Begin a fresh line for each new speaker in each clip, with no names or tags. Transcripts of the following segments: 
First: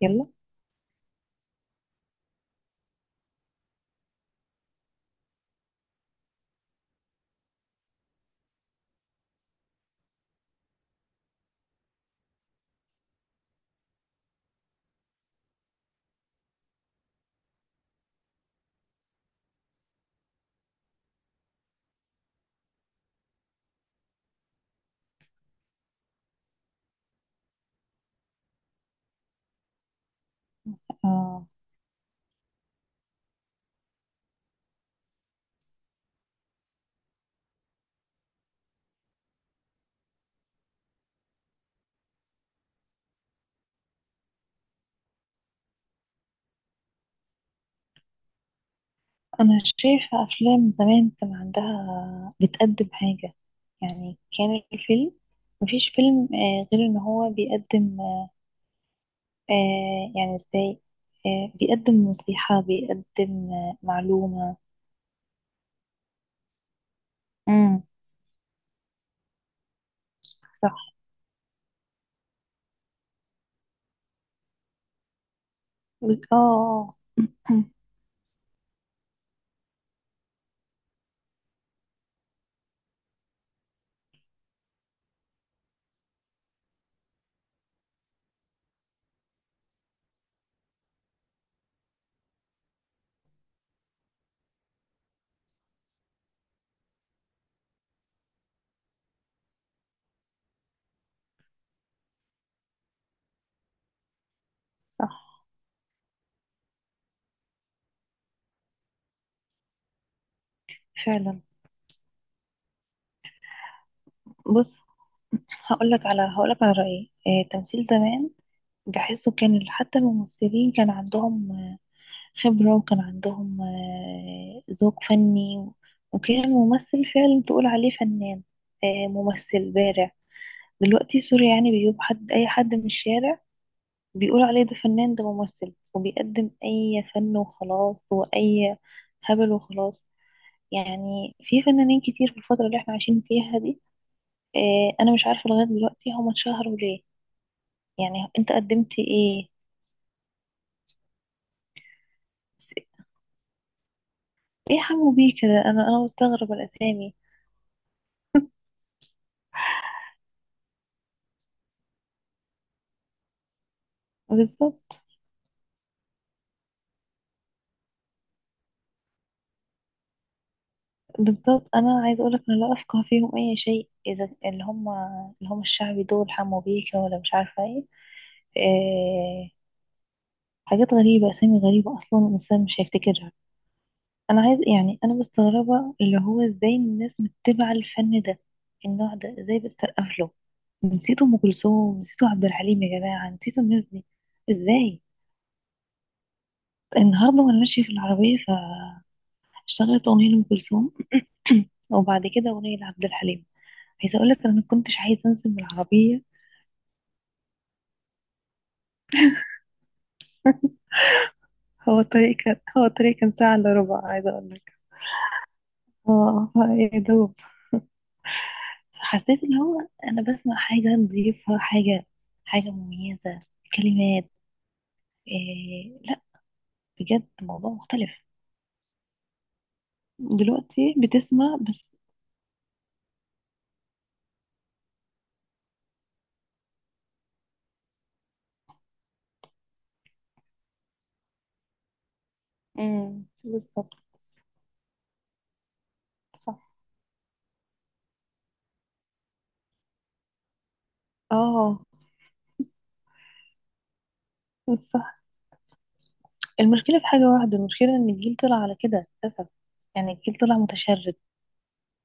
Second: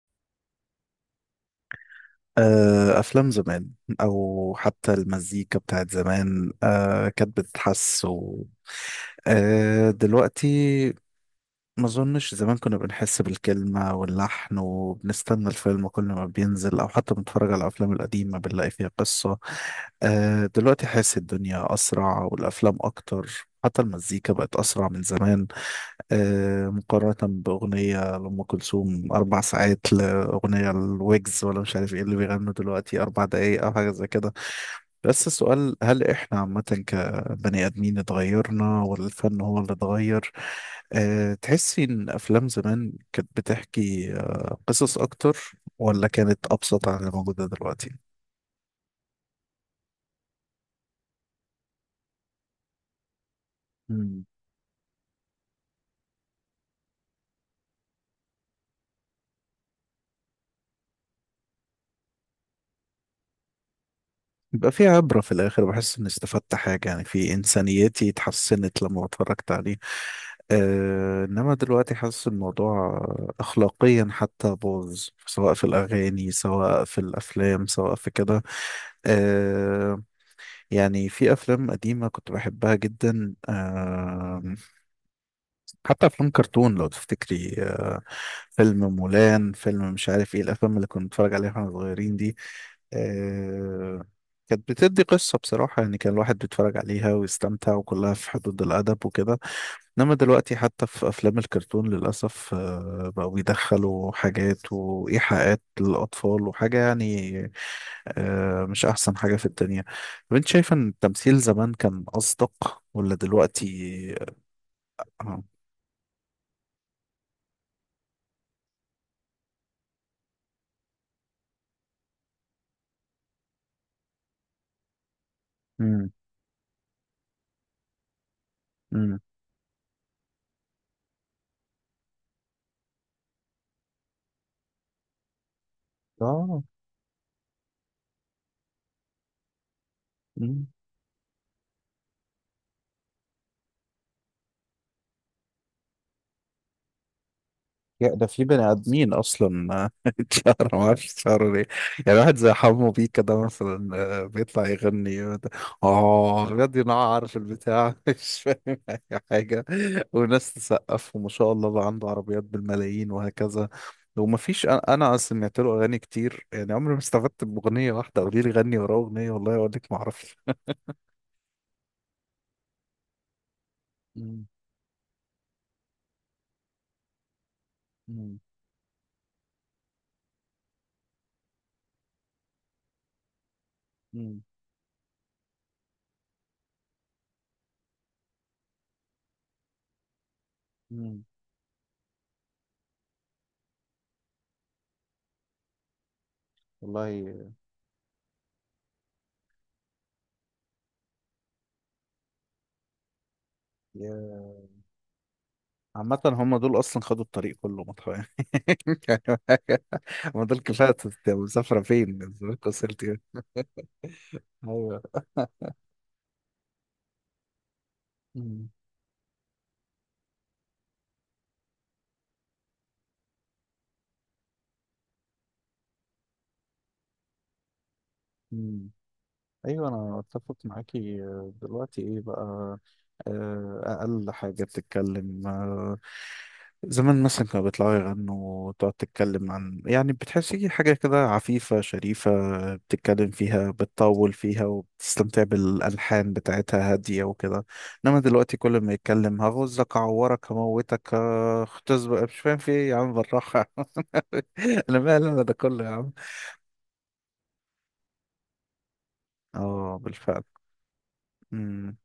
يلا،
أفلام زمان، أو حتى المزيكا بتاعت زمان، كانت بتتحس و دلوقتي. ما اظنش زمان كنا بنحس بالكلمة واللحن وبنستنى الفيلم كل ما بينزل، او حتى بنتفرج على الافلام القديمة بنلاقي فيها قصة. دلوقتي حاسس الدنيا اسرع والافلام اكتر، حتى المزيكا بقت اسرع من زمان. مقارنة باغنية لأم كلثوم 4 ساعات، لاغنية الويجز
آه.
ولا مش عارف ايه اللي بيغنوا دلوقتي 4 دقايق او حاجة زي كده. بس السؤال، هل احنا عامة بني آدمين اتغيرنا ولا الفن هو اللي اتغير؟ تحسي إن أفلام زمان كانت بتحكي قصص أكتر ولا كانت أبسط عن اللي موجودة دلوقتي؟
أنا شايفة أفلام زمان كان عندها بتقدم حاجة. يعني
مم.
كان الفيلم، مفيش فيلم غير إن هو بيقدم يعني إزاي؟ بيقدم نصيحة، بيقدم معلومة.
يبقى في عبرة في الآخر، بحس إني استفدت حاجة، يعني في
امم،
إنسانيتي اتحسنت لما اتفرجت عليه.
صح.
إنما دلوقتي حاسس الموضوع أخلاقيا حتى باظ، سواء في الأغاني
آه،
سواء
آه،
في الأفلام
أمم،
سواء في كده. آه، يعني في افلام قديمه كنت بحبها جدا، حتى افلام كرتون لو تفتكري، فيلم مولان، فيلم مش عارف ايه الافلام اللي كنا بنتفرج عليها واحنا صغيرين دي. آه، كانت بتدي قصه بصراحه، يعني كان الواحد بيتفرج عليها ويستمتع وكلها في حدود الادب وكده. انما دلوقتي حتى في افلام الكرتون للاسف بقوا بيدخلوا حاجات
صح،
وايحاءات للاطفال وحاجه يعني. مش احسن حاجه في الدنيا. طب انت شايفه ان التمثيل
فعلا.
زمان كان اصدق ولا دلوقتي؟
بص،
اه.
هقولك على رأيي. تمثيل زمان، بحسه كان حتى الممثلين كان عندهم خبرة، وكان عندهم ذوق فني.
امم.
وكان الممثل فعلا تقول عليه فنان،
امم.
ممثل بارع. دلوقتي سوري، يعني بيجيب حد، أي حد من الشارع، بيقول عليه ده فنان، ده ممثل، وبيقدم
اه،
أي فن وخلاص، وأي هبل وخلاص. يعني في فنانين كتير في الفترة اللي احنا عايشين فيها دي. أنا مش عارفة لغاية دلوقتي هما اتشهروا ليه.
يا ده
يعني
في
أنت
بني
قدمت
ادمين
إيه؟
اصلا اتشهر ما اعرفش اتشهروا ليه. يعني واحد زي
س-
حمو بيه كده مثلا، بيطلع
إيه حمو بيه
يغني.
كده؟ أنا
اه
مستغربة
بجد
الأسامي.
ينعر في البتاع مش فاهم اي حاجه. وناس تسقف وما شاء الله بقى عنده عربيات بالملايين وهكذا. ومفيش، انا
بالظبط،
أنا سمعت له اغاني كتير، يعني عمري ما استفدت باغنيه واحده. قولي لي غني وراه اغنيه، والله اقول لك ما اعرفش.
بالظبط، انا عايزه اقولك انا لا افقه فيهم اي شيء. اذا
مم.
اللي هم الشعبي دول، حمو بيكا ولا مش عارفه ايه.
مم.
إيه، حاجات غريبه، اسامي غريبه، اصلا الانسان مش هيفتكرها. انا
مم.
عايز يعني انا مستغربه اللي هو ازاي الناس متبعه الفن ده، النوع ده ازاي بتسقف له.
مم.
نسيتوا ام كلثوم، نسيتوا عبد الحليم، يا جماعه نسيتوا الناس دي ازاي؟ النهارده
والله.
وانا ماشيه في العربيه، فاشتغلت اغنيه لام كلثوم وبعد كده اغنيه لعبد الحليم.
يا
عايزه اقول لك انا ما كنتش عايزه انزل من
عامة
العربيه.
هم دول أصلا خدوا الطريق كله يعني. ما دول كفاية مسافرة
هو
فين،
الطريق كان
الزمالك
هو
وصلت
الطريق
إيه؟
كان ساعة إلا ربع، عايزة أقول لك.
ايوه.
اه، يا دوب
مم.
حسيت اللي هو أنا بسمع حاجة نضيفة، حاجة مميزة، كلمات. إيه، لا، بجد موضوع مختلف.
مم. ايوه انا اتفق
دلوقتي
معاكي.
بتسمع بس.
دلوقتي ايه بقى؟ اقل حاجه بتتكلم. زمان مثلا كانوا بيطلعوا يغنوا وتقعد تتكلم عن، يعني بتحسي حاجه كده عفيفه شريفه،
امم،
بتتكلم فيها
بالظبط،
بتطول فيها وبتستمتع بالالحان
صح،
بتاعتها هاديه وكده. انما دلوقتي كل ما يتكلم، هغزك اعورك هموتك
اه،
اختزبق، مش فاهم في ايه يا عم بالراحه. انا
صح.
مالي انا ده كله يا عم.
المشكلة في حاجة واحدة، المشكلة إن الجيل طلع على كده للأسف.
اه
يعني الجيل
بالفعل.
طلع متشرد،
مم.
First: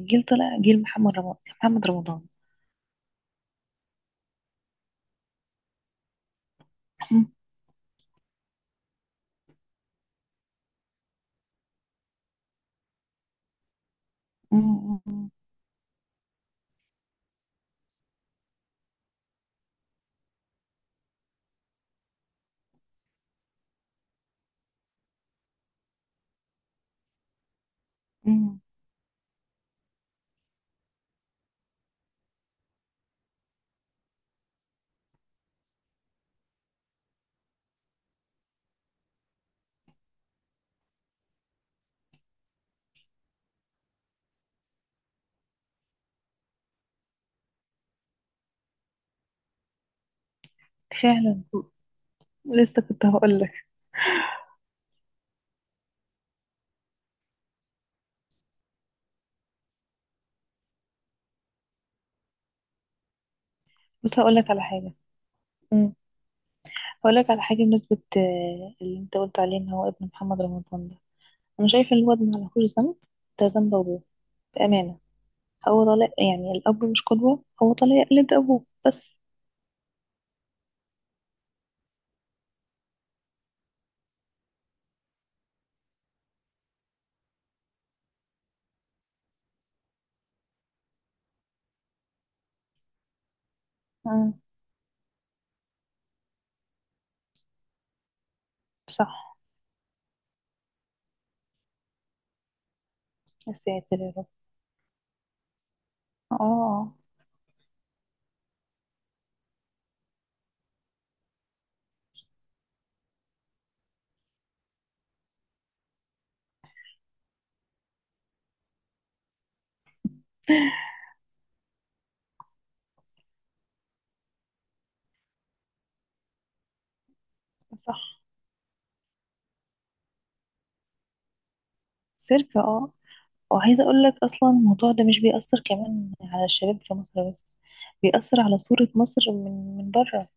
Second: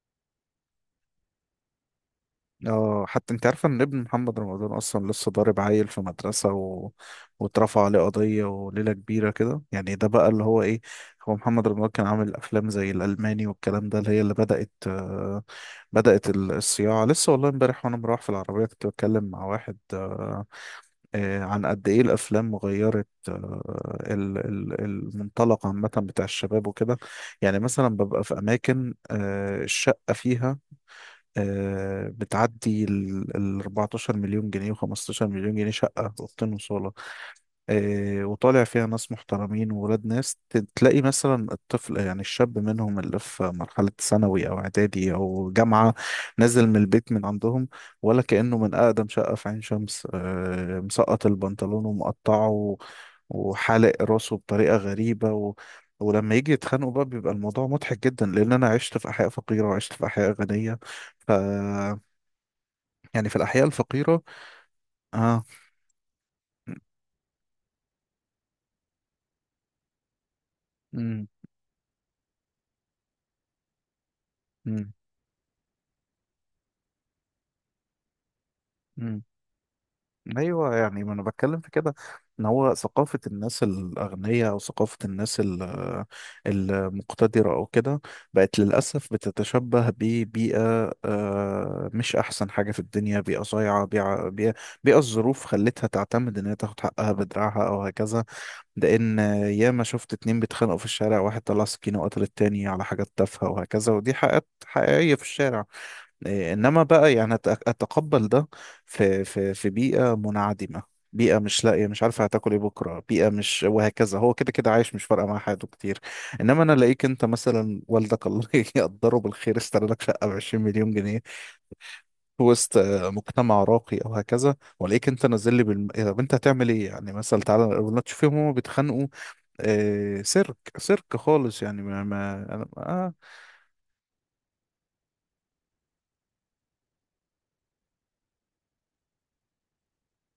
الجيل طلع جيل محمد رمضان، محمد رمضان.
اه، حتى انت عارفه ان ابن محمد رمضان اصلا لسه ضارب عيل في مدرسه و...
امم،
واترفع عليه قضيه وليله كبيره كده. يعني ده بقى اللي هو ايه. هو محمد رمضان كان عامل افلام زي الالماني والكلام ده، اللي هي اللي بدات،
أمم،
بدات الصياعه لسه. والله امبارح وانا مروح في العربيه كنت بتكلم مع واحد، عن قد ايه الافلام غيرت المنطلق عامه بتاع الشباب وكده. يعني مثلا ببقى في
أمم،
اماكن الشقه فيها بتعدي ال ال 14 مليون جنيه و15 مليون جنيه، شقة أوضتين وصالة. وطالع فيها ناس محترمين وولاد ناس. تلاقي مثلا الطفل، يعني الشاب منهم اللي في مرحلة ثانوي أو إعدادي أو جامعة، نازل من البيت من عندهم ولا كأنه من أقدم شقة في عين شمس. مسقط
فعلا.
البنطلون ومقطعه
لسه كنت هقول لك.
وحالق راسه بطريقة غريبة. و ولما يجي يتخانقوا بقى بيبقى الموضوع مضحك جدا، لأن أنا عشت في أحياء فقيرة وعشت في أحياء غنية. ف يعني في الأحياء
بص
الفقيرة.
هقول لك على حاجه.
اه.
مم. هقول لك على حاجه بمناسبه اللي انت قلت عليه ان هو ابن محمد رمضان ده،
امم.
انا شايفه ان الواد ما لهوش ذنب، ده ذنب ابوه،
امم.
بامانه. هو طالع، يعني الاب مش قدوه، هو طالع يقلد ابوه بس.
امم. ايوه، يعني ما انا بتكلم في كده، ان هو ثقافه الناس الاغنياء او ثقافه الناس المقتدره او كده، بقت للاسف بتتشبه ببيئه مش احسن حاجه في الدنيا، بيئه صايعه، بيئه
مم.
بيئه بيئة الظروف خلتها تعتمد ان هي تاخد حقها بدراعها او هكذا. ده ان
صح.
ياما شفت اتنين بيتخانقوا في الشارع، واحد طلع سكينه وقتل التاني على حاجات تافهه
يا
وهكذا،
ساتر يا
ودي
رب.
حقيقات حقيقيه في الشارع.
اه،
إيه، انما
آه،
بقى يعني اتقبل ده في بيئه منعدمه، بيئه مش لاقيه مش عارفه هتاكل ايه بكره، بيئه مش وهكذا، هو كده كده عايش مش فارقه مع حياته كتير. انما انا الاقيك انت مثلا، والدك الله يقدره بالخير اشترى لك شقه ب 20 مليون جنيه في وسط مجتمع راقي او هكذا، والاقيك انت نازل لي بالم... إيه، طب انت هتعمل ايه؟ يعني مثلا تعالى
آه،
ولا
صح،
تشوفهم هما بيتخانقوا. آه، سيرك سيرك خالص، يعني ما, ما...
سيرك،
أنا...
اه.
آه.
وعايزة أقول لك أصلا الموضوع ده مش بيأثر كمان على الشباب في مصر بس، بيأثر على صورة مصر من بره.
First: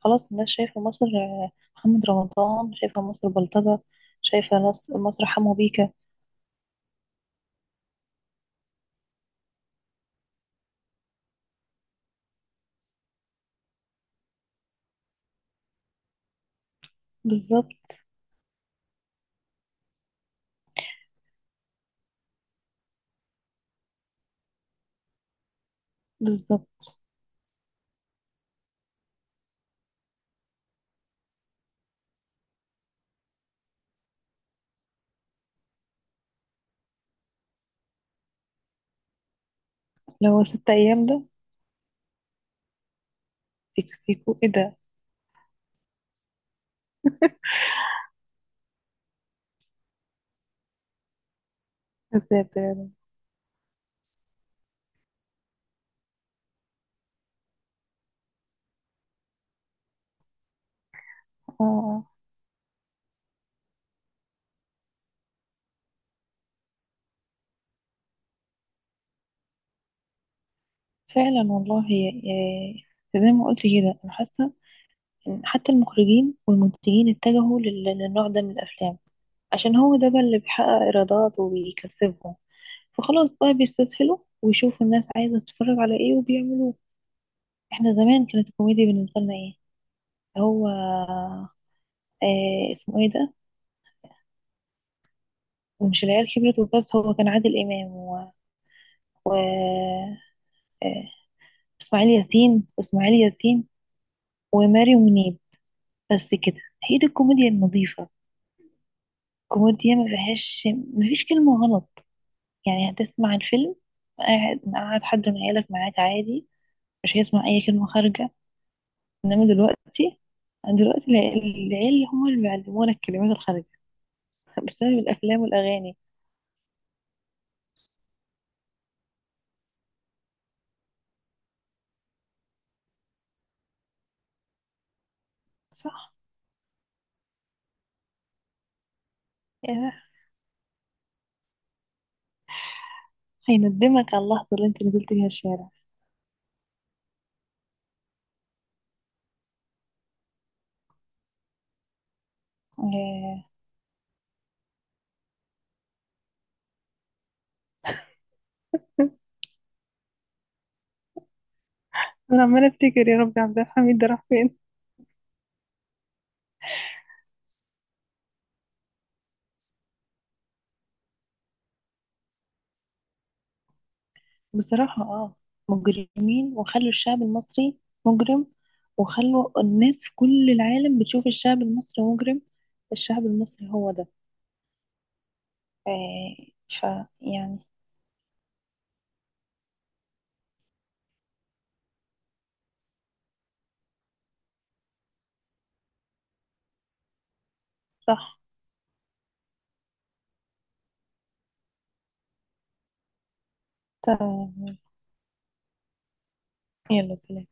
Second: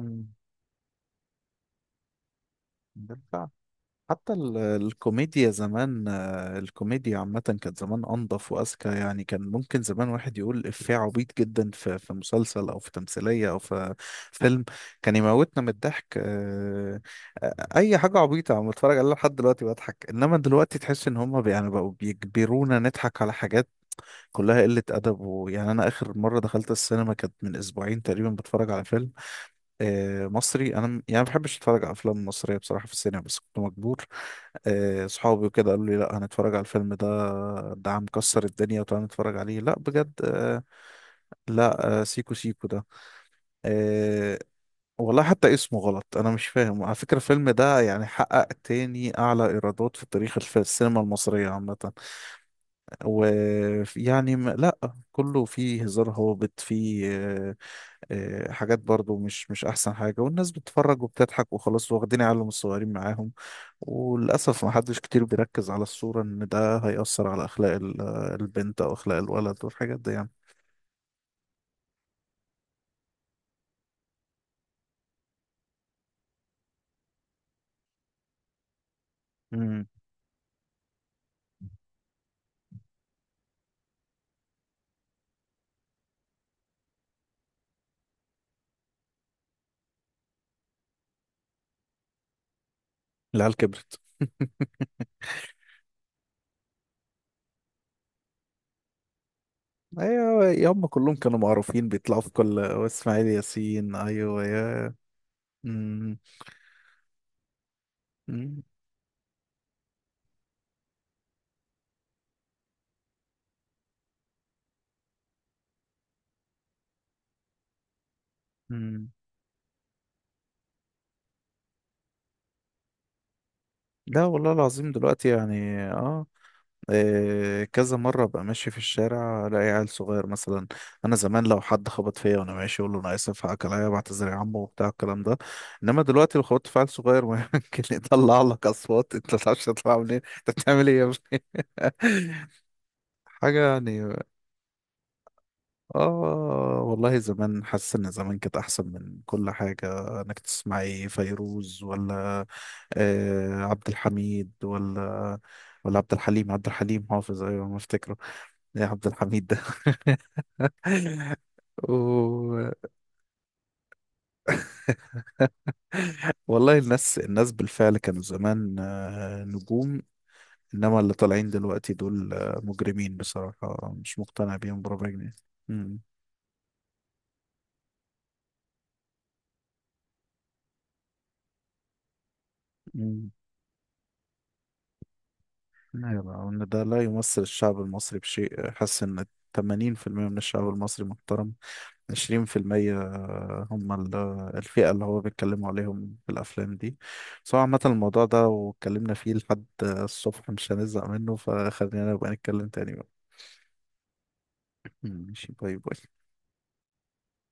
خلاص الناس شايفة مصر، محمد رمضان، شايفة مصر
مم.
بلطجة،
حتى
شايفة ناس مصر
الكوميديا
حمو بيكا.
زمان، الكوميديا عامة كانت زمان أنظف وأذكى، يعني كان ممكن زمان واحد يقول إفيه عبيط جدا في في مسلسل أو في تمثيلية أو في فيلم كان يموتنا من الضحك.
بالظبط،
أي حاجة عبيطة أنا بتفرج عليها لحد دلوقتي بضحك. إنما دلوقتي تحس إن هما يعني بقوا بيجبرونا نضحك على حاجات كلها قلة أدب، ويعني أنا آخر مرة دخلت
بالظبط،
السينما كانت من أسبوعين تقريبا، بتفرج على فيلم مصري. انا يعني ما بحبش اتفرج على افلام مصريه بصراحه في السينما، بس كنت مجبور. صحابي وكده قالوا لي لا هنتفرج على الفيلم ده، ده عم مكسر الدنيا وتعالى نتفرج عليه لا بجد.
لو
آه،
6 أيام ده،
لا آه، سيكو سيكو ده.
سيكو
آه،
سيكو ايه ده؟
والله حتى اسمه غلط، انا مش فاهم. على فكره الفيلم ده يعني حقق تاني اعلى ايرادات في تاريخ السينما المصريه عامه.
عذاب يعني.
ويعني لا، كله فيه هزار هابط، فيه حاجات برضو مش احسن حاجة، والناس بتتفرج وبتضحك
اه،
وخلاص،
آه،
واخدين عيالهم الصغيرين معاهم. وللأسف ما حدش كتير بيركز على الصورة ان ده هيأثر على اخلاق البنت او اخلاق الولد والحاجات دي يعني.
فعلا والله. آه، زي ما قلت كده أنا حاسة إن حتى المخرجين والمنتجين اتجهوا للنوع ده من الأفلام، عشان
امم.
هو ده بقى اللي بيحقق إيرادات وبيكسبهم. فخلاص بقى بيستسهلوا ويشوفوا الناس عايزة تتفرج على ايه وبيعملوه. احنا زمان كانت الكوميديا بالنسبة لنا ايه؟ هو اسمه ايه ده؟
العيال كبرت
ومش العيال كبرت وبس، هو كان عادل إمام و...
ايوه يا، هم
آه
كلهم كانوا معروفين
اسماعيل
بيطلعوا في كل،
ياسين واسماعيل
اسماعيل
ياسين
ياسين ايوه يا.
وماري منيب،
مم.
بس كده. هي دي الكوميديا النظيفة،
مم.
كوميديا ما فيهاش، ما فيش كلمة غلط. يعني هتسمع الفيلم، قاعد حد من عيالك معاك عادي، مش هيسمع أي كلمة خارجة.
مم.
انما دلوقتي، يعني دلوقتي العيال هم اللي بيعلمونا الكلمات الخارجية،
لا والله العظيم
بسبب
دلوقتي
الافلام
يعني.
والاغاني.
اه، كذا مرة أبقى ماشي في الشارع ألاقي عيل صغير مثلا. أنا زمان لو حد خبط فيا وأنا ماشي أقول له أنا آسف، حقك عليا، بعتذر يا عمو وبتاع الكلام ده. إنما
صح،
دلوقتي لو خبطت في عيل صغير ممكن يطلع لك أصوات أنت ما تعرفش
يا
تطلع منين، أنت بتعمل إيه يا ابني حاجة
هيندمك
يعني.
على اللحظة اللي انت نزلت فيها الشارع.
والله زمان حاسس إن زمان كانت أحسن من كل حاجة، إنك تسمعي فيروز ولا
آه،
عبد الحميد ولا، ولا عبد الحليم. عبد الحليم حافظ، أيوة ما أفتكره. يا عبد الحميد ده
انا
و...
عماله افتكر يا ربي عبد الحميد ده راح فين.
والله، الناس بالفعل كانوا زمان نجوم، انما اللي طالعين دلوقتي دول مجرمين بصراحة، مش مقتنع بيهم
بصراحة
بربع جنيه.
اه،
امم.
مجرمين، وخلوا الشعب المصري مجرم، وخلوا الناس في كل العالم بتشوف الشعب المصري مجرم. الشعب
امم.
المصري هو ده. آه،
ايوه، ان ده
ف
لا يمثل
يعني
الشعب المصري بشيء. حاسس ان 80% من الشعب المصري محترم، 20% هم الفئة اللي هو بيتكلموا عليهم في الأفلام دي. بس هو عامة الموضوع
صح.
ده واتكلمنا فيه لحد الصبح مش هنزهق منه، فخلينا نبقى نتكلم تاني بقى.
تمام،
ماشي، باي باي.
يلا سلام.